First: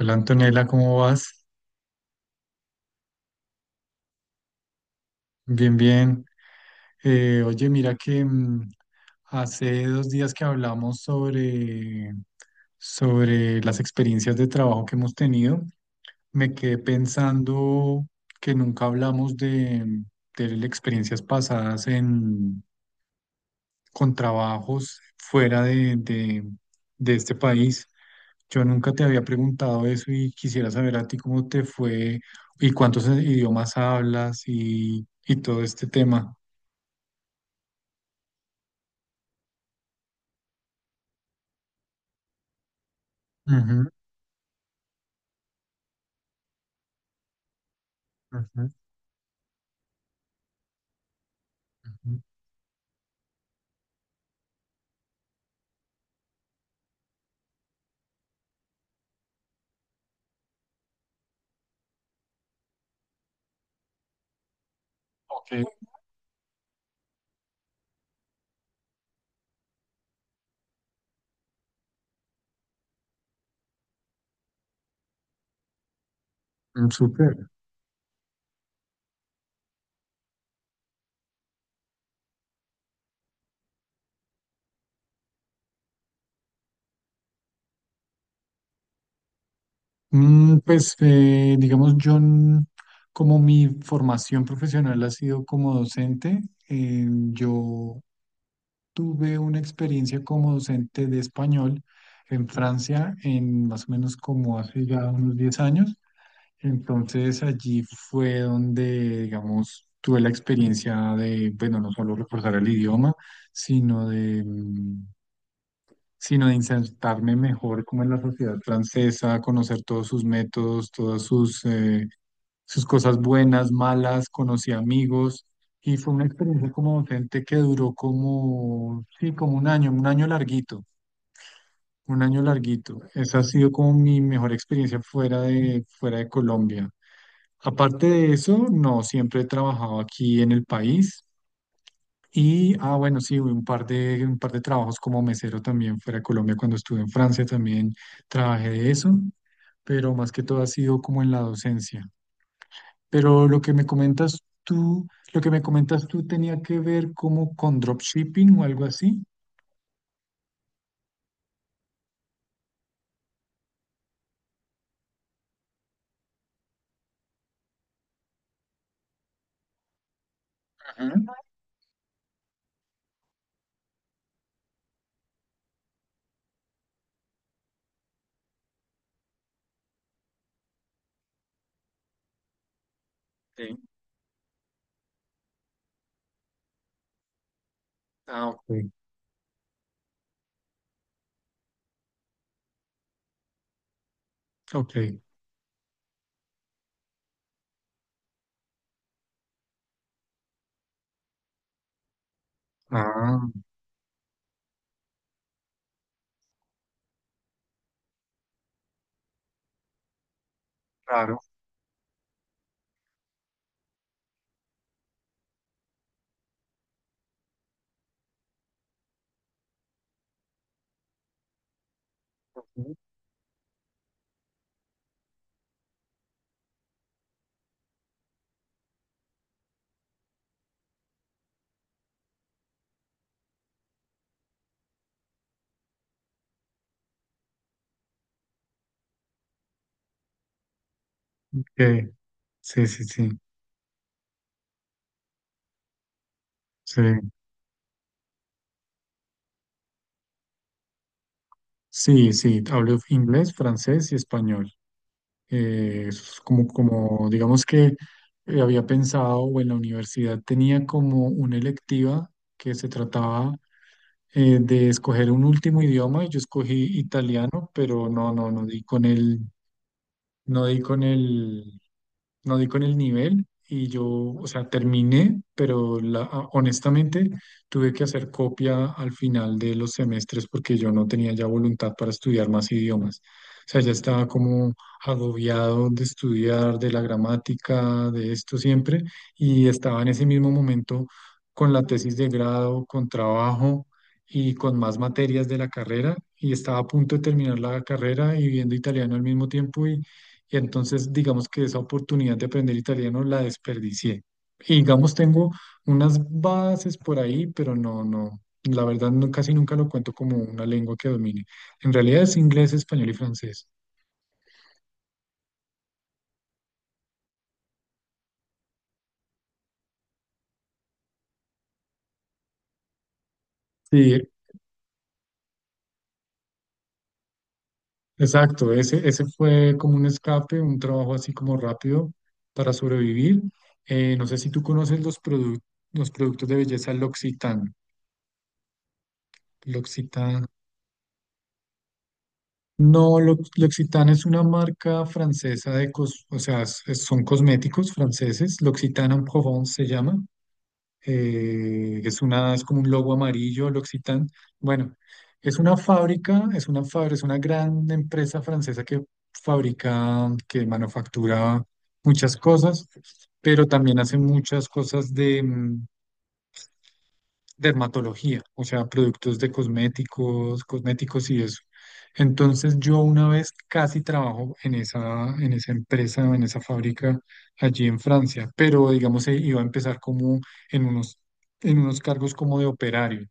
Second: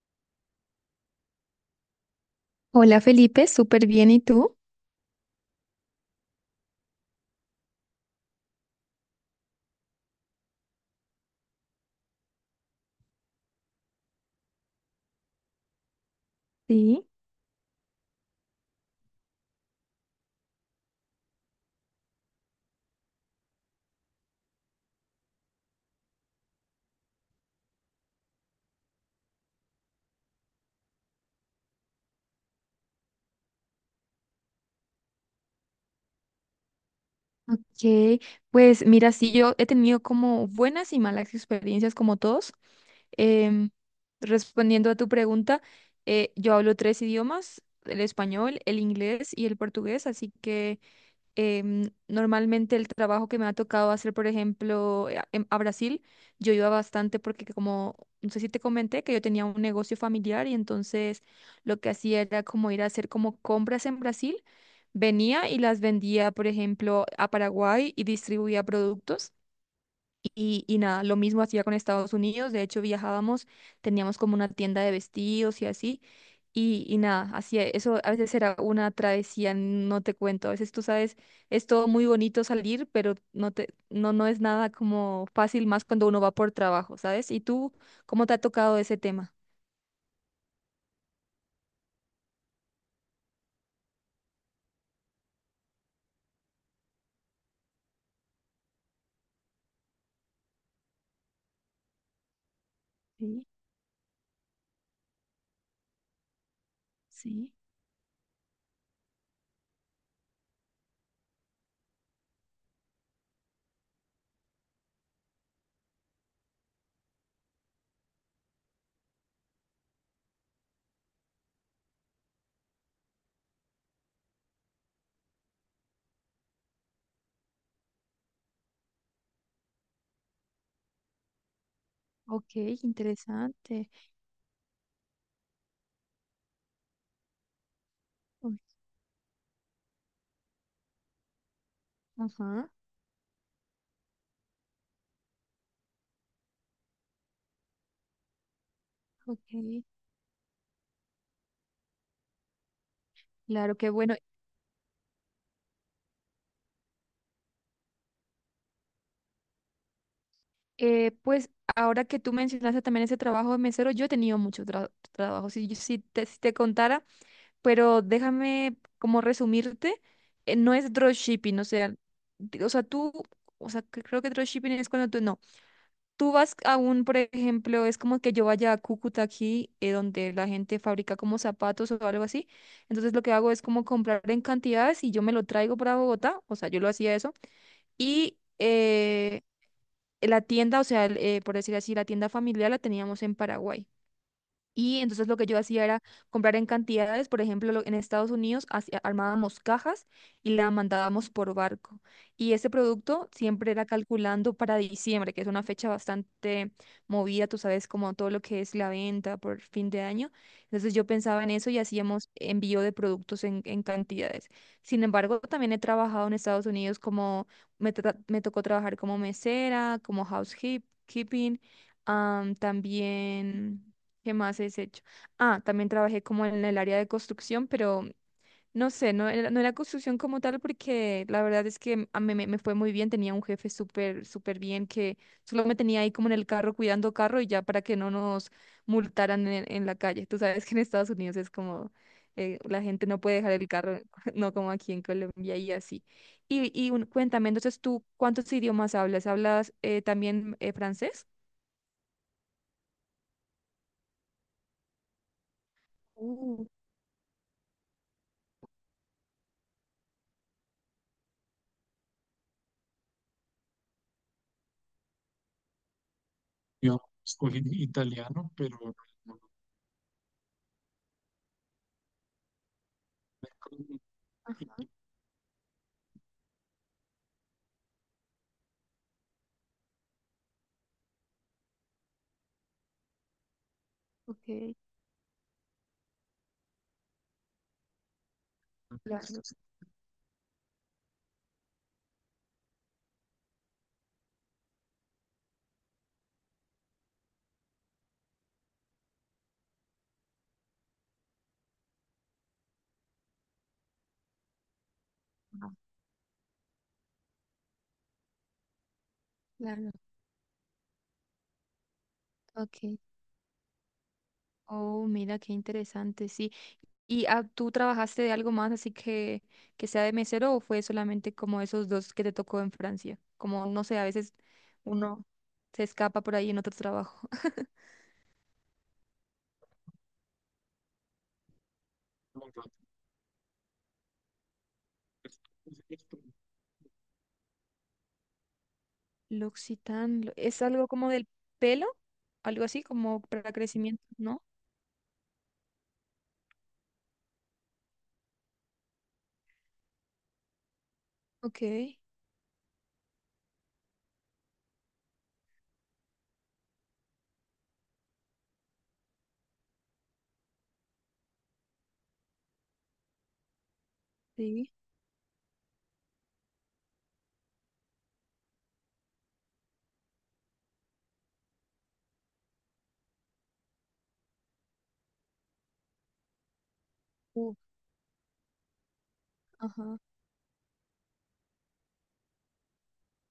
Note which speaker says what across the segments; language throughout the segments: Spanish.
Speaker 1: Hola Antonella, ¿cómo vas?
Speaker 2: Hola Felipe, súper bien, ¿y tú?
Speaker 1: Bien, bien. Oye, mira que hace dos días que hablamos sobre las experiencias de trabajo que hemos tenido, me quedé
Speaker 2: Sí.
Speaker 1: pensando que nunca hablamos de las experiencias pasadas en, con trabajos fuera de este país. Yo nunca te había preguntado eso y quisiera saber a ti cómo te fue y cuántos idiomas hablas y todo este tema.
Speaker 2: Ok, pues mira, sí, yo he tenido como buenas y malas experiencias como todos. Em,
Speaker 1: Ujú,
Speaker 2: Respondiendo a tu pregunta, yo hablo tres idiomas, el español,
Speaker 1: ujú,
Speaker 2: el inglés y el portugués, así que
Speaker 1: ujú.
Speaker 2: normalmente el trabajo que me ha tocado hacer, por ejemplo, a a Brasil, yo iba bastante porque que como, no sé si te comenté que yo tenía un negocio familiar, y entonces lo que hacía era como ir a hacer como compras en Brasil, venía
Speaker 1: Ok,
Speaker 2: y las vendía, por ejemplo, a Paraguay, y distribuía productos. Y nada, lo mismo hacía con Estados Unidos, de hecho viajábamos, teníamos como una tienda de vestidos y así,
Speaker 1: mm,
Speaker 2: y nada,
Speaker 1: súper.
Speaker 2: hacía eso, a veces era una travesía, no te cuento, a veces tú sabes, es todo muy bonito salir, pero no, no es nada como fácil, más cuando uno va por trabajo, ¿sabes? ¿Y tú cómo te ha tocado ese tema?
Speaker 1: Pues, digamos, como mi formación profesional ha sido como docente, eh, yo tuve una experiencia como docente de español en Francia,
Speaker 2: Sí,
Speaker 1: en más o menos como hace ya unos 10 años. Entonces
Speaker 2: sí.
Speaker 1: allí fue donde, digamos, tuve la experiencia de, bueno, no solo reforzar el idioma, sino de, mm, sino de insertarme mejor como en la sociedad francesa, conocer todos sus métodos, todas sus, sus cosas buenas, malas, conocí amigos y fue una experiencia como docente que duró como, sí, como un año larguito, un año
Speaker 2: Ok,
Speaker 1: larguito. Esa ha sido
Speaker 2: interesante.
Speaker 1: como mi mejor experiencia fuera de Colombia. Aparte de
Speaker 2: Uy,
Speaker 1: eso, no, siempre he trabajado aquí en el país.
Speaker 2: ajá,
Speaker 1: Y, ah, bueno, sí, un par de trabajos como mesero también fuera de Colombia. Cuando estuve en Francia también trabajé de eso,
Speaker 2: ok.
Speaker 1: pero más que todo ha sido como en la docencia. Pero lo que
Speaker 2: Claro,
Speaker 1: me
Speaker 2: qué bueno.
Speaker 1: comentas tú, lo que me comentas tú tenía que ver como con dropshipping o algo así.
Speaker 2: Pues ahora que tú mencionaste también ese trabajo de mesero, yo he tenido muchos trabajos, si, si te contara, pero déjame como resumirte, no es
Speaker 1: Ajá.
Speaker 2: dropshipping, o sea, o sea, tú, o sea, que creo que dropshipping es cuando tú, no, tú vas a un, por ejemplo, es como que yo vaya a Cúcuta aquí, donde la gente fabrica como zapatos o algo así, entonces lo que hago es
Speaker 1: Sí.
Speaker 2: como comprar en cantidades y yo me lo traigo para Bogotá, o sea, yo lo hacía eso, y...
Speaker 1: Ah, ok.
Speaker 2: la tienda, o sea, por decir así, la tienda familiar la teníamos en Paraguay. Y
Speaker 1: Ok.
Speaker 2: entonces lo que yo hacía era comprar en cantidades, por ejemplo, en Estados Unidos armábamos cajas y la mandábamos por barco. Y ese producto
Speaker 1: Ah,
Speaker 2: siempre era calculando para diciembre, que es una fecha bastante movida, tú sabes, como todo lo que es la venta por fin de año. Entonces yo
Speaker 1: claro.
Speaker 2: pensaba en eso y hacíamos envío de productos en cantidades. Sin embargo, también he trabajado en Estados Unidos como, me tocó trabajar como mesera, como housekeeping,
Speaker 1: Ok.
Speaker 2: también... ¿Qué más has hecho? Ah, también trabajé como en el área de construcción, pero no sé, no era construcción como tal porque la verdad es que a mí me fue muy bien, tenía un jefe súper, súper bien que solo me tenía ahí como en el carro cuidando carro y ya para que no nos multaran en la calle. Tú sabes que en Estados Unidos es como la
Speaker 1: Sí, sí,
Speaker 2: gente no puede
Speaker 1: sí.
Speaker 2: dejar el carro, no como aquí en Colombia y así. Y
Speaker 1: Sí,
Speaker 2: cuéntame, entonces tú, ¿cuántos idiomas hablas? ¿Hablas también francés?
Speaker 1: sí, sí. Hablo inglés, francés y español. Es
Speaker 2: Uh,
Speaker 1: como, digamos que había pensado o en la universidad tenía como una electiva que se trataba de escoger un último idioma y yo escogí italiano, pero no di no di no di con el nivel y yo, o sea,
Speaker 2: ajá,
Speaker 1: terminé, pero honestamente tuve que hacer copia al final de los semestres porque yo no tenía ya voluntad para estudiar más idiomas. O sea, ya estaba
Speaker 2: ok.
Speaker 1: como agobiado de estudiar, de la gramática, de esto siempre,
Speaker 2: Claro.
Speaker 1: y estaba en ese mismo momento con la tesis de grado, con trabajo y con más materias de la carrera, y estaba a punto de terminar la carrera y viendo italiano al mismo tiempo, y entonces, digamos que esa oportunidad de aprender italiano la desperdicié. Y digamos, tengo unas bases por ahí, pero la verdad no, casi nunca lo
Speaker 2: Claro,
Speaker 1: cuento como una lengua que domine. En realidad es inglés,
Speaker 2: ok.
Speaker 1: español y francés.
Speaker 2: Oh, mira, qué interesante, sí. ¿Y tú trabajaste de algo más así que sea de mesero o fue solamente como esos dos que te tocó en Francia? Como, no sé, a
Speaker 1: Sí,
Speaker 2: veces uno se escapa por ahí en otro trabajo.
Speaker 1: exacto. Ese fue como un escape, un trabajo así como rápido para sobrevivir. No sé si tú conoces los productos de belleza L'Occitane.
Speaker 2: L'Occitane,
Speaker 1: L'Occitane.
Speaker 2: ¿es algo como del pelo? Algo así,
Speaker 1: No,
Speaker 2: como
Speaker 1: Lo-
Speaker 2: para crecimiento,
Speaker 1: L'Occitane es una
Speaker 2: ¿no?
Speaker 1: marca francesa de cos, o sea, es- son cosméticos franceses. L'Occitane en Provence se llama.
Speaker 2: Ok,
Speaker 1: Es una, es como un logo amarillo, L'Occitane. Bueno, es una fábrica, es una gran empresa francesa que fabrica, que manufactura muchas cosas, pero también hace muchas
Speaker 2: sí.
Speaker 1: cosas, dermatología, o sea, productos de cosméticos, cosméticos y eso. Entonces yo una vez casi trabajo en esa empresa, en esa fábrica
Speaker 2: Uh,
Speaker 1: allí en Francia, pero digamos iba a empezar
Speaker 2: ajá.
Speaker 1: como en unos, en unos cargos como de operario.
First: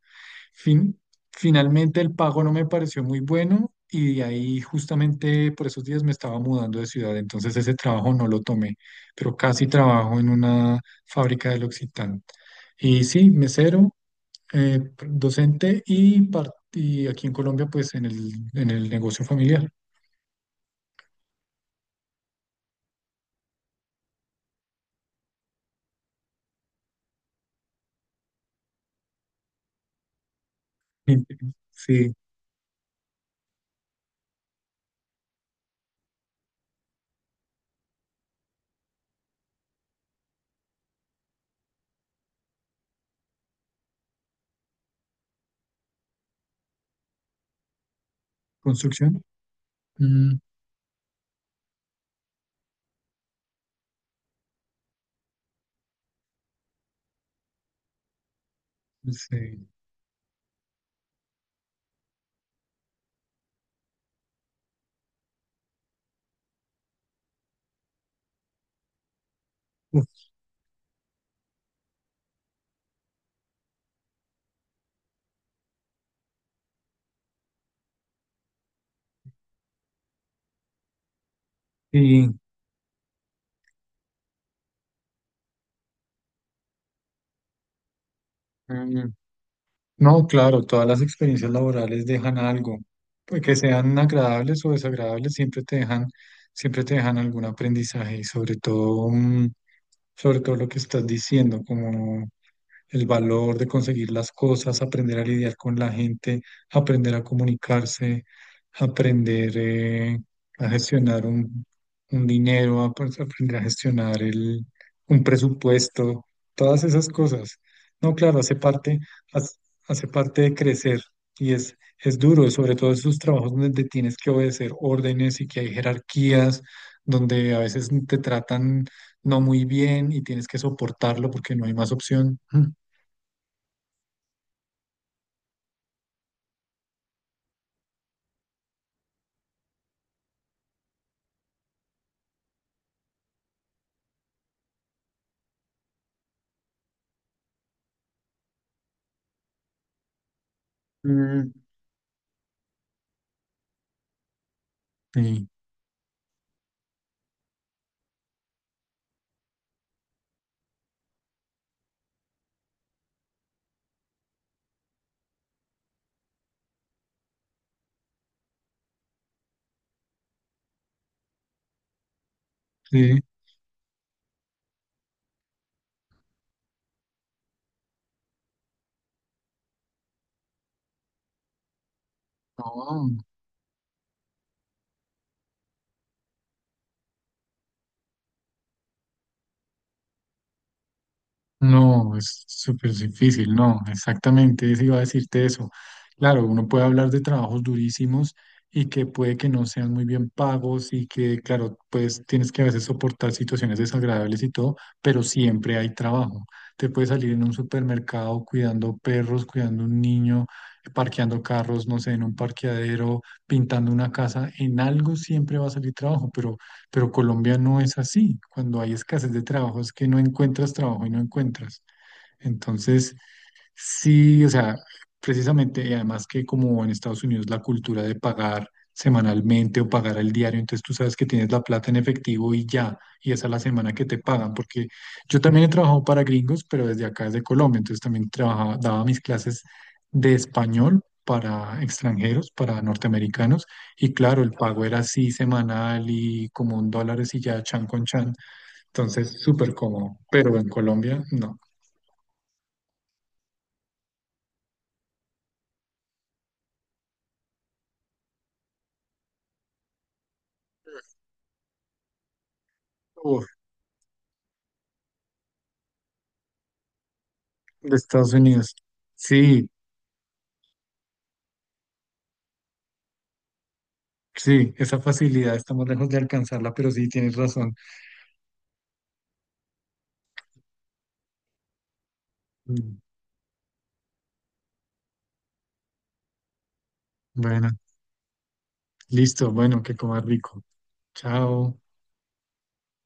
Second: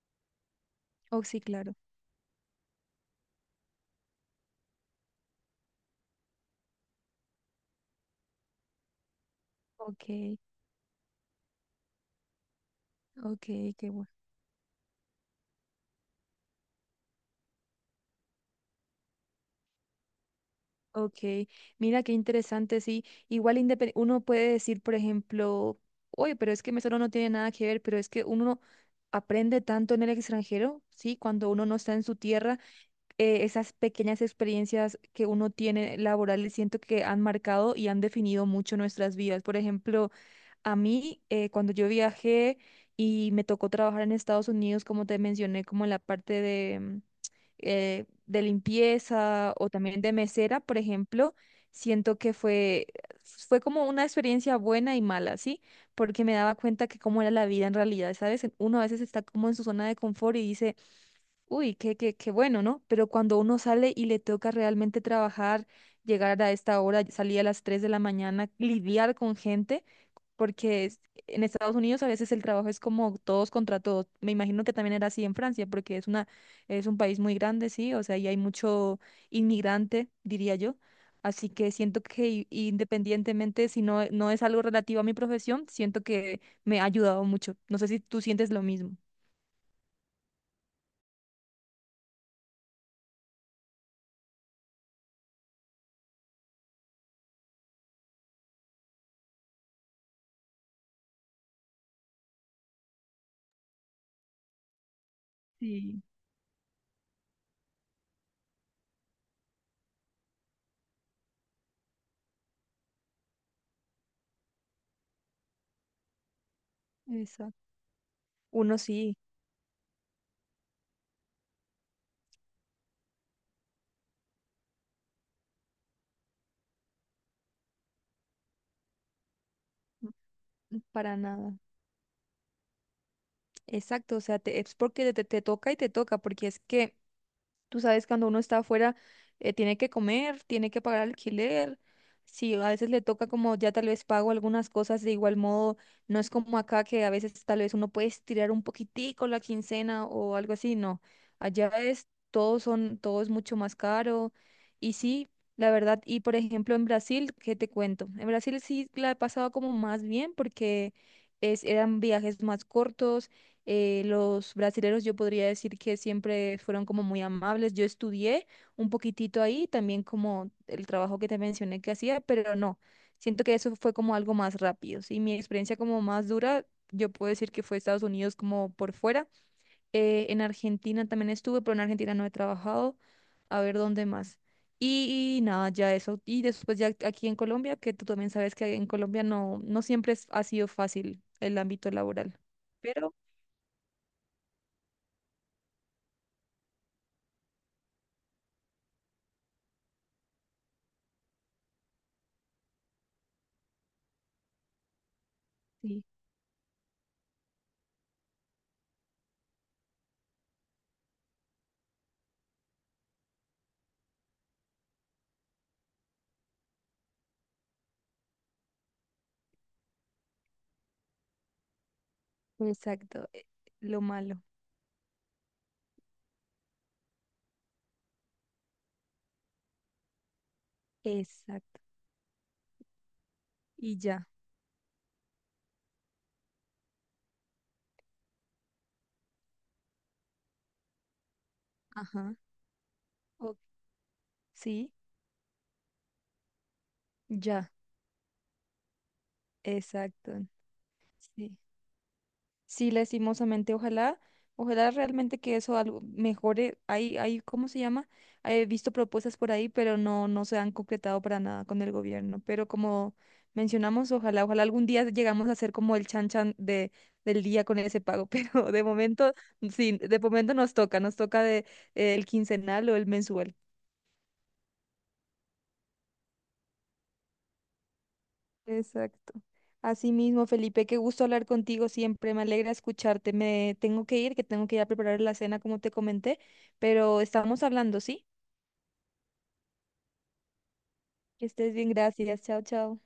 Speaker 1: Fin-
Speaker 2: Oh, sí, claro.
Speaker 1: Finalmente el pago no me pareció muy bueno y de ahí justamente por esos días me estaba mudando de ciudad, entonces ese trabajo no lo tomé, pero casi trabajo en
Speaker 2: Ok,
Speaker 1: una fábrica del Occitán. Y sí,
Speaker 2: ok, qué
Speaker 1: mesero,
Speaker 2: bueno.
Speaker 1: eh, docente y aquí en Colombia, pues en en el negocio familiar.
Speaker 2: Ok, mira qué interesante, sí. Igual uno puede decir, por ejemplo, oye, pero es que Mesero no tiene nada que ver, pero es que uno aprende tanto en el extranjero, sí, cuando uno no está en
Speaker 1: Sí,
Speaker 2: su tierra, esas pequeñas experiencias que uno tiene laborales siento que han marcado y han definido mucho nuestras vidas. Por ejemplo, a mí, cuando yo viajé y me tocó trabajar en Estados Unidos, como te mencioné, como en la parte de
Speaker 1: construcción.
Speaker 2: limpieza o también de
Speaker 1: Mm,
Speaker 2: mesera, por ejemplo, siento que fue, fue como una experiencia buena y mala, ¿sí? Porque me daba cuenta que cómo era la vida en realidad, ¿sabes? Uno a veces está como en su
Speaker 1: sí.
Speaker 2: zona de confort y dice, uy, qué, qué, qué bueno, ¿no? Pero cuando uno sale y le toca realmente trabajar, llegar a esta hora, salir a las 3 de la mañana, lidiar con gente
Speaker 1: Uf,
Speaker 2: porque en Estados Unidos a veces el trabajo es como todos contra todos. Me imagino que también era así en Francia, porque es una, es un país muy grande, sí, o sea, y hay mucho inmigrante, diría yo. Así que siento que
Speaker 1: y,
Speaker 2: independientemente si no, no es algo relativo a mi profesión, siento que me ha ayudado mucho. No sé si tú sientes lo mismo.
Speaker 1: mm, no, claro, todas las experiencias laborales dejan algo, pues que sean agradables o desagradables, siempre te dejan algún aprendizaje y sobre todo, sobre todo lo que estás diciendo, como el valor de conseguir las cosas, aprender a lidiar con la
Speaker 2: Sí,
Speaker 1: gente, aprender a comunicarse, aprender a gestionar un dinero, pues, aprender a gestionar un presupuesto, todas esas
Speaker 2: exacto.
Speaker 1: cosas. No, claro, hace
Speaker 2: Uno
Speaker 1: parte,
Speaker 2: sí,
Speaker 1: hace, hace parte de crecer y es duro, sobre todo esos trabajos donde tienes que obedecer órdenes y que hay jerarquías, donde a veces te tratan no muy bien y tienes que
Speaker 2: para
Speaker 1: soportarlo
Speaker 2: nada.
Speaker 1: porque no hay más opción.
Speaker 2: Exacto, o sea, es porque te toca y te toca, porque es que tú sabes, cuando uno está afuera, tiene que comer, tiene que pagar alquiler. Sí, a veces le toca como ya tal vez pago algunas cosas de igual modo. No es como acá que a veces tal vez uno puede estirar un poquitico la quincena o algo así. No,
Speaker 1: Mm,
Speaker 2: allá es todo son, todo es mucho más caro. Y sí,
Speaker 1: sí,
Speaker 2: la verdad. Y por ejemplo en Brasil, ¿qué te cuento? En Brasil sí la he pasado como más bien porque eran viajes más cortos los brasileros yo podría decir que siempre fueron como muy amables. Yo estudié un poquitito ahí, también como el trabajo que te mencioné que hacía, pero no,
Speaker 1: sí.
Speaker 2: siento que eso fue como algo más rápido. Sí, mi experiencia como más dura, yo puedo decir que fue Estados Unidos como por fuera. En Argentina también estuve, pero en Argentina no he trabajado.
Speaker 1: No,
Speaker 2: A ver dónde más. Y nada, ya eso. Y después ya aquí en Colombia, que tú también sabes que en Colombia no, no siempre ha sido fácil el ámbito
Speaker 1: no,
Speaker 2: laboral.
Speaker 1: es súper
Speaker 2: Pero
Speaker 1: difícil, no, exactamente, eso iba a decirte eso. Claro, uno puede hablar de trabajos durísimos y que puede que no sean muy bien pagos y que, claro, pues tienes que a veces soportar situaciones desagradables y todo, pero siempre hay
Speaker 2: sí.
Speaker 1: trabajo. Te puedes salir en un supermercado cuidando perros, cuidando un niño, parqueando carros, no sé, en un parqueadero, pintando una casa, en algo siempre va a salir trabajo, pero Colombia no es así. Cuando hay escasez de trabajo es que no encuentras trabajo y no encuentras. Entonces,
Speaker 2: Exacto, lo malo.
Speaker 1: sí, o sea, precisamente, y además que como en Estados Unidos la cultura de pagar semanalmente o pagar al diario, entonces tú sabes que tienes la
Speaker 2: Exacto.
Speaker 1: plata en efectivo y ya, y esa es la semana
Speaker 2: Y
Speaker 1: que te
Speaker 2: ya.
Speaker 1: pagan, porque yo también he trabajado para gringos, pero desde acá, desde Colombia, entonces también trabajaba, daba mis clases de español para
Speaker 2: Ajá.
Speaker 1: extranjeros, para
Speaker 2: o-
Speaker 1: norteamericanos, y claro, el pago
Speaker 2: sí,
Speaker 1: era así semanal y como un dólar y ya,
Speaker 2: ya.
Speaker 1: chan con chan, entonces súper cómodo,
Speaker 2: Exacto.
Speaker 1: pero en Colombia
Speaker 2: Sí.
Speaker 1: no.
Speaker 2: Sí, lastimosamente, ojalá, ojalá realmente que eso algo mejore. Hay, ¿cómo se llama? He visto propuestas por ahí, pero no, no se han concretado para nada con el gobierno. Pero como mencionamos, ojalá, ojalá algún día llegamos a ser como el chan chan de, del día con
Speaker 1: De
Speaker 2: ese pago.
Speaker 1: Estados
Speaker 2: Pero
Speaker 1: Unidos.
Speaker 2: de momento,
Speaker 1: Sí,
Speaker 2: sí, de momento nos toca de, el quincenal o el mensual.
Speaker 1: sí, esa facilidad estamos lejos de alcanzarla, pero sí, tienes razón.
Speaker 2: Exacto. Asimismo, Felipe, qué gusto hablar contigo siempre. Me alegra
Speaker 1: Mm,
Speaker 2: escucharte. Me tengo que ir, que tengo que ir a preparar la cena, como te comenté, pero estamos
Speaker 1: bueno,
Speaker 2: hablando, ¿sí?
Speaker 1: listo, bueno, que comas rico.
Speaker 2: Que estés
Speaker 1: Chao.
Speaker 2: bien, gracias. Chao, chao.